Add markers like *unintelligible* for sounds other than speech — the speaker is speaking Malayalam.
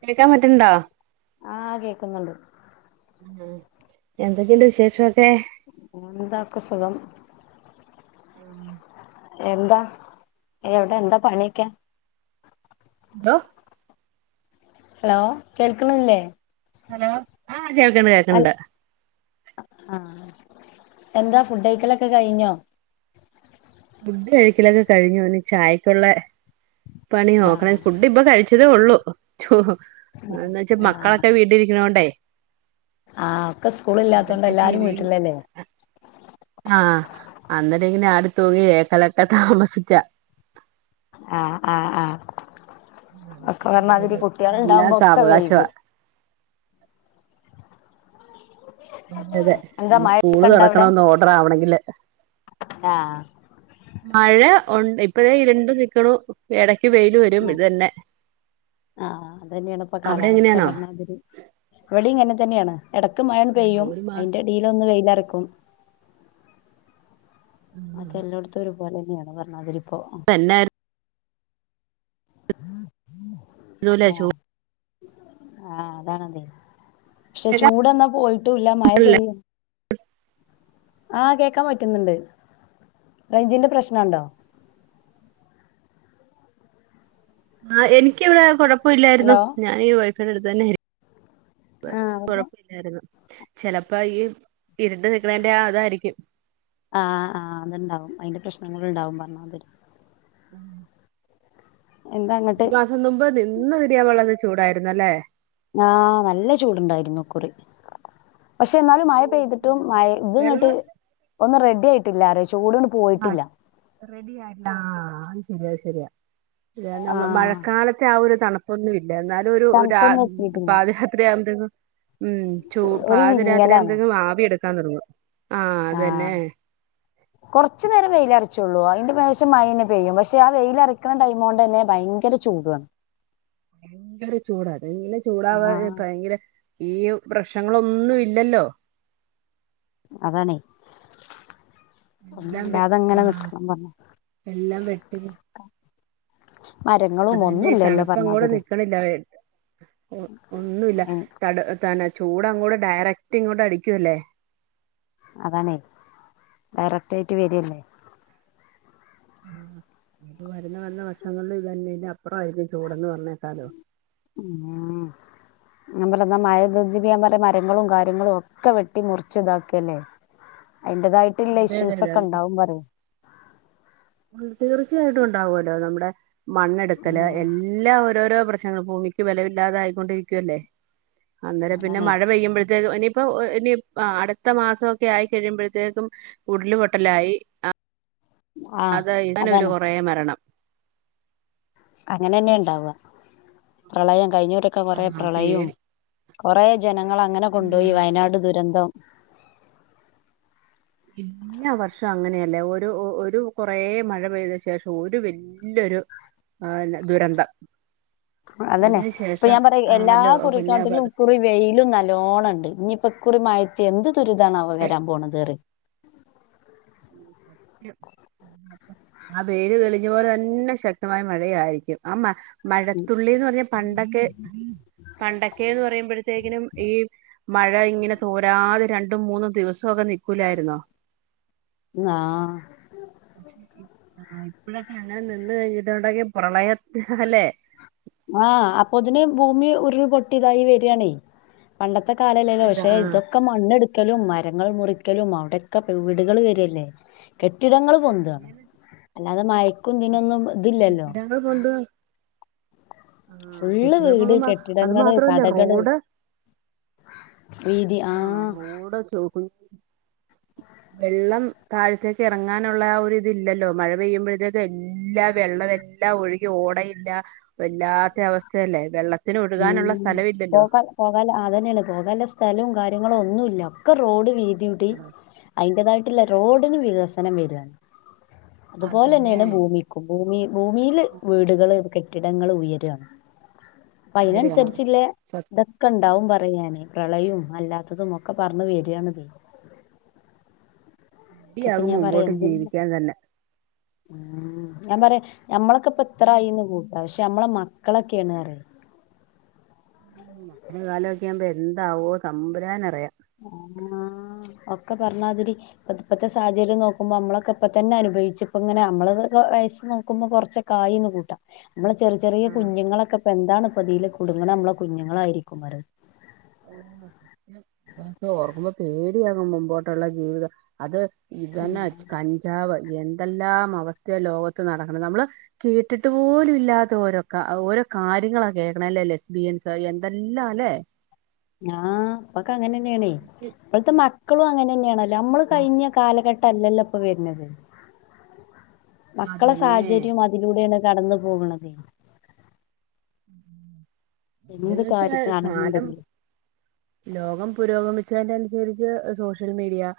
കേൾക്കാൻ പറ്റുന്നുണ്ടോ ആഹ് കേക്കുന്നുണ്ട് ആഹ് എന്തൊക്കെണ്ട് വിശേഷോക്കെ ഫോണെന്താക്ക് സുഖം ആഹ് എന്താ ഈയ് എവിടെ എന്താ പണിയൊക്കെ ന്തൊ ഹലോ കേൾക്കണില്ലേ ഹലോ ആഹ് കേൾക്ക്ണ്ട് അൽ കേൾക്ക്ണ്ട് ആഹ് എന്താ ഫുഡ് കൈക്കലൊക്കെ കഴിഞ്ഞോ ഫുഡ് കഴിക്കലൊക്കെ കഴിഞ്ഞു ഇനി ചായക്കുള്ളെ പണി നോക്കണം ആഹ് ഫുഡ് ഇപ്പൊ കഴിച്ചതേ ഒള്ളൂ എന്ന് വെച്ച് ആഹ് മക്കളൊക്കെ വീട്ടിലിരിക്കണോണ്ടേ ആഹ് ഒക്കെ സ്കൂള് ഇല്ലാത്തോണ്ട് അതൊക്കെ ടി എല്ലാരും വി വീട്ടിലല്ലേ ആഹ് അന്നെരം ഇങ്ങനെ ആടി തൂങ്ങി ഏക്കലൊക്കെ താമസിച്ചാ ആഹ് ആഹ് ആഹ് ഒക്കെ പറഞ മാതിരി എല്ലാം കുട്ടികൾണ്ടാവുമ്പോ ഒക്കെ സാവകാശവാ വൈകും അതെ അതെ എന്താ ഇനി സ്കൂള് മഴയൊക്കെ ഇണ്ട അവിടെ തുറക്കണം ഒന്ന് ഓർഡർ ആവണെങ്കില് ആഹ് മഴ ഒണ്ട് ഇപ്പഴേ ഇരുണ്ടു നിക്കണു എടക്ക് വെയില് വരും ഇത് തന്നെ ആഹ് ആഹ് അത് തന്നെയാണ് ഇപ്പൊ അവിടെ കാലാവസ്ഥ എങ്ങനെയാണോ പറഞ്ഞ മാതിരി ഇവിടിം ഇങ്ങനെ തന്നെയാണ് എടക്ക് മഴാന്ന് ആഹ് പെയ്യും ഒരു മാസ അയിന്റെ എടീലൊന്ന് വെയിലറക്കും ബാക്കി എല്ലായിടത്തും ഒരുപോലെ തന്നെയാണ് പറഞ്ഞാതിരി ഇപ്പോ എന്നാർ വരൂലേചൂ ആഹ് ആഹ് അതാണതെ പക്ഷെ ചൂടെന്നാ പോയിട്ടുല്ല മഴ പെയ്യും ആഹ് കേൾക്കാൻ പ റ്റുന്നുണ്ട് റേഞ്ചിന്റെ പ്രശ്നമുണ്ടോ ആ എനിക്കിവിടെ കുഴപ്പമില്ലായിരുന്നു ഹലോ ഞാൻ ഈ വൈഫൈടെ അടുത്ത് തന്നെ ആയിരു ആഹ് അവിടുന്ന് കൊഴപ്പ് ര്ന്ന് ചിലപ്പോ ഈ ഇരുണ്ട് നിക്കണേന്റെ ആ ഇതാരിക്കും ആഹ് ആഹ് അതുണ്ടാവും അതിന്റെ പ്രശ്നങ്ങൾണ്ടാവും പറഞ്ഞമാതിരി എന്താ അങ്ങട്ട് ഇതിനും മുമ്പ് നിന്ന് തിരിയാൻള്ള്ളത് ചൂടായിരുന്നു അല്ലേ ആഹ് നല്ല ചൂടുണ്ടായിരുന്നു ഇകുറി പക്ഷെ എന്നാലും മഴ പെയ്തിട്ടും മഴ ഇത് ഇങ്ങോട്ട് വെള്ളം ഒന്നും റെഡി ആയിട്ടില്ല അരെ ചൂട് ആഹ് റെഡി ആയിട്ടില്ല ആഹ് അത് ശരിയ ശരിയ അ ന ആഹ് മഴക്കാലത്തെ ആ ഒരു തണു ഒന്നുമില്ല എന്നാലും ഒരു തണുപ്പൊന്നും എത്തിയിട്ടില്ല പാതി രാത്രി ആവുമ്പോതീനും ഉം ചൂ ഒരു പാതി രാത്രി വിങ്ങലാണ് ആകുമ്പോഴേയ്ക്കും ആവി എടുക്കാൻ തൊടങ്ങും ആഹ് അത് തന്നെ. *inaudible* കൊറച്ചു നേരം വെയിലരച്ചോളൂ അതിന്റെ പ്രാവിശ്യം മയ തന്നെ പെയ്യും പക്ഷെ ആ വെയിലറക്കിക്കുന്ന ടൈം കൊണ്ട് തന്നെ ഭയങ്കര- ചൂടുവാണ് ഭയങ്കര ചൂടാതെ ഇന്ന് ആഹ് ചൂടാവാതെ ഭയങ്കര- ഈ പ്രശ്നങ്ങളൊന്നും ഇല്ലല്ലോ അതാണേ എല്ലാം ഒന്നുല്ലാതെ വെയ്ക്കൽ അങ്ങനെ ആഹ് നിക്കണം പറഞ്ഞു എല്ലാം വെക്കല് മരങ്ങളും അത് തന്നെ ഒന്നുംല്ലല്ലോ തണുപ്പങ്ങൊട് പറഞ്ഞാതിരി നിക്കണില്ല ഒന്നുമല്ല തണൽ ചൂട് അങ്ങോട് ഡയറക്ട് ഇങ്ങോട്ട് അടിക്കുംല്ലേ അതാണേ ഡയറക്ട് ആയിട്ട് വരില്ലേ ആഹ് ഇത് വരുന്ന വരുന്നു വർഷങ്ങളിൽ ഇത് തന്നെ ഇതിന്റപ്പുറ ആയിരിക്കും ചൂടെന്ന് പറഞ്ഞേക്കാലോ *inaudible* ഞാൻ പറഞ്ഞു മഴതി *unintelligible* പ്യാ പറല മരങ്ങളും കാര്യങ്ങളും ഒക്കെ വെട്ടി മുറിച്ച് ഇതാക്കി അല്ലേ അതിന്റേതായിട്ടല്ല അതെ അതെ ഇഷ്യൂസ് അതെ ഒക്കെ ഉണ്ടാവും പറയും തീർച്ചയായിട്ടും ഒണ്ടാവുമല്ലോ നമ്മുടെ മണ്ണെടുക്കല് ഉം എല്ലാ ഓരോരോ- പ്രശ്നങ്ങള് ഭൂമിക്ക് ബലം ഇല്ലാതെ ആയിക്കൊണ്ടിരിക്കുവല്ലേ അന്നേരം പിന്നെ അതാണേ മഴ പെയ്യുമ്പോഴത്തേഴേക്കും ഇനി- ഇപ്പൊ ഇനി അടുത്ത മാസമൊക്കെ ആയി കഴിയുമ്പോഴത്തേക്കും ഉരുളു പൊട്ടലായി ആ അത് ഇങ്ങനെ ഒരു അതാണ് കൊറേ മരണം അങ്ങനെ തന്നെയ ഉണ്ടാവുക പ്രളയം കഴിഞ്ഞൂരൊക്കെ കൊറേ ആ പേടി പ്രളയവും- കൊറേ ജനങ്ങള് അങ്ങനെ അള്ളാ കൊണ്ടുപോയി വയനാട് ദുരന്തം. എല്ലാം വർഷം അങ്ങനെയല്ലേ ഒരു ഒരു കൊറേ മഴ പെയ്ത ശേഷം ഒരു വ്യക്തി- നല്ലൊരു ആഹ് പിന്നെ ദുരന്തം അതന്നെ അതിന് ഇപ്പൊ ശേഷം ഞാൻ പറയും എല്ലാ ആണല്ലോ പിന്നെ കുറിക്കാട്ടിലും പതുക്കെ ഇക്കുറി വെയിലും നല്ലോണം- ഇണ്ട് ഇഞ്ഞി ഇപ്പൊ മയത്തു എന്ത് ദുരിതവാണോ വരാൻ പോണേ കേറി സത്യം ആ വെയില് തെളിഞ്ഞ പോലെ തന്നെ ശക്തമായ മഴയായിരിക്കും ആ മഴ - മഴത്തുള്ളീന്ന് പറഞ്ഞാ പണ്ടൊക്കെ പണ്ടൊക്കെന്ന് പറയുമ്പോഴത്തേക്കിനും ഈ- മഴ ഇങ്ങനെ തോരാതെ രണ്ടും മൂന്നും ദിവസമൊക്കെ നിൽക്കൂലായിരുന്നോ ആഹ് ഇപ്പഴൊക്കെ അങ്ങനെ നിന്ന് കഴിഞ്ഞിണ്ടൊങ്കിൽ പ്രളയത്തിൽ അല്ലെ ആഹ് അപ്പൊതിന് ഭൂമി ഉരുൾ പൊട്ടി ഇതായി വരികയാണേ പണ്ടത്തെ കാലല്ലല്ലോ ഒരു- പക്ഷെ ആ ഇതൊ ഒക്കെ മണ്ണെടുക്കലും മരങ്ങള് മുറിക്കലും അവിടെക്കെ വീടുകള് വരികല്ലേ. കെട്ടിടങ്ങൾ പൊന്തുവാണ് പിന്നെ അല്ലാതെ മയക്കും ഇതിനൊന്നും ഇതില്ലല്ലോ. പണ്ട് *unintelligible* ഫുള്ള് വീട് കെട്ടിടം അത് കെട്ടിടങ്ങള് മാത്രല്ല കടകള് റോഡ് വീ ടെ ജോ *unintelligible* *inaudible* വെള്ളം താഴത്തേക്ക് എറങ്ങാനുള്ള ഒരുരിതില്ലല്ലോ മഴ പെയ്യുമ്പോഴത്തേക്കും എല്ലാ വെള്ളം എല്ലാം - എല്ല ഒഴുകി ഓടയില്ല വല്ലാത്ത അവസ്ഥയല്ലേ വെള്ളത്തിന് ഒഴുകാനുള്ള സ്ഥലം ഇല്ലല്ലോ. പോകാലൊ അത് തന്നെയാണ് പോകാനുള്ള സ്ഥലവും കാര്യങ്ങളും ഒന്നും ഇല്ല ഒക്കെ റോഡ് വീതികൂട്ടി ആ, - അയ്ന്റെതായിട്ടുള്ള റോഡിന് വികസനം വരാണ് അതുപോലെ അതിനെ തന്നെയാണ് ഭൂമി ഭൂമി ഭൂമില് വീടുകള് കെട്ടിടങ്ങള് ഉയരുകയാണ് അപ്പൊ പേടിയാണ് അയ്നനുസരിചുള്ള ഇതൊക്കെ ഉണ്ടാവും പറയാനേ പ്രളയം അല്ലാത്തതും ഒക്കെ പറഞ്ഞു വരിയാണത് ഇപ്പൊ സത്യയാകും ഞാൻ പറയാ മുമ്പോട്ട് എ ജീവിക്കാൻ തന്നെ ഉം ഞാൻ പറയാ ഞമ്മളൊക്കെ ഇപ്പ ഇത്രായിന്ന് കൂട്ട പക്ഷെ നമ്മളെ മക്കളൊക്കെയാണ് അറ മക്കളടെ കാലമെക്കൊവുമ്പോ എന്താവോ താമ്പുരാനറിയാം ആഹ് ഒക്കെ പറഞ്ഞാതിരി ഇപ്പ ഇപ്പത്തൊ സാഹചര്യം നോക്കുമ്പോ നമ്മളക്കെപ്പൊ തന്നെ അനുഭവിച്ച ഇപ്പ ഇങ്ങനെ നമ്മള് വയസ് നോക്കുമ്പോൾ കുറൊച്ച ക്കായിന്ന് കൂട്ടാം നമ്മള് ചെറിയ ചെറിയ കുഞ്ഞുങ്ങളൊക്കെ ഇപ്പ എന്താണ് ഇപ്പതിൽ കുടുങ്ങണ നമ്മള കുഞ്ഞുങ്ങള ആയിരിക്കും ഓർക്കുമ്പോ പേടിയണ് മുമ്പോട്ടുള്ള ജീവിതം അത് ഇതന്നെ കഞ്ചാവ് എന്തെല്ലാം അവസ്ഥ ലോകത്ത് നടക്കണ നമ്മള് കേട്ടിട്ട് പോലും ഇല്ലാത്ത ഓരോ ഓരോ കാര്യങ്ങളാ കേക്കണല്ലേ ലെസ് ബീൻസ് എന്തെല്ലാം അല്ലേ ആഹ് ഇപ്പക്ക അങ്ങനെ തന്നെയാണേ ഇപ്പോഴത്തെ മക്കളും അങ്ങനെ തന്നെയാണല്ലോ നമ്മള് കഴിഞ്ഞ കാലഘട്ടല്ലല്ലോ ഇപ്പൊ വരുന്നത് മക്കളെ അതന്നെ സാഹചര്യം അതിലൂടെയാണ് കടന്നു പോകണത് എന്ന് എന്ത് വെച്ചാ കാലം കാര്യത്തിനാണെന്നുണ്ടെങ്കിലും ലോകം പുരോഗമിച്ചതിന്റെ അനുസരിച്ച് സോഷ്യൽ മീഡിയ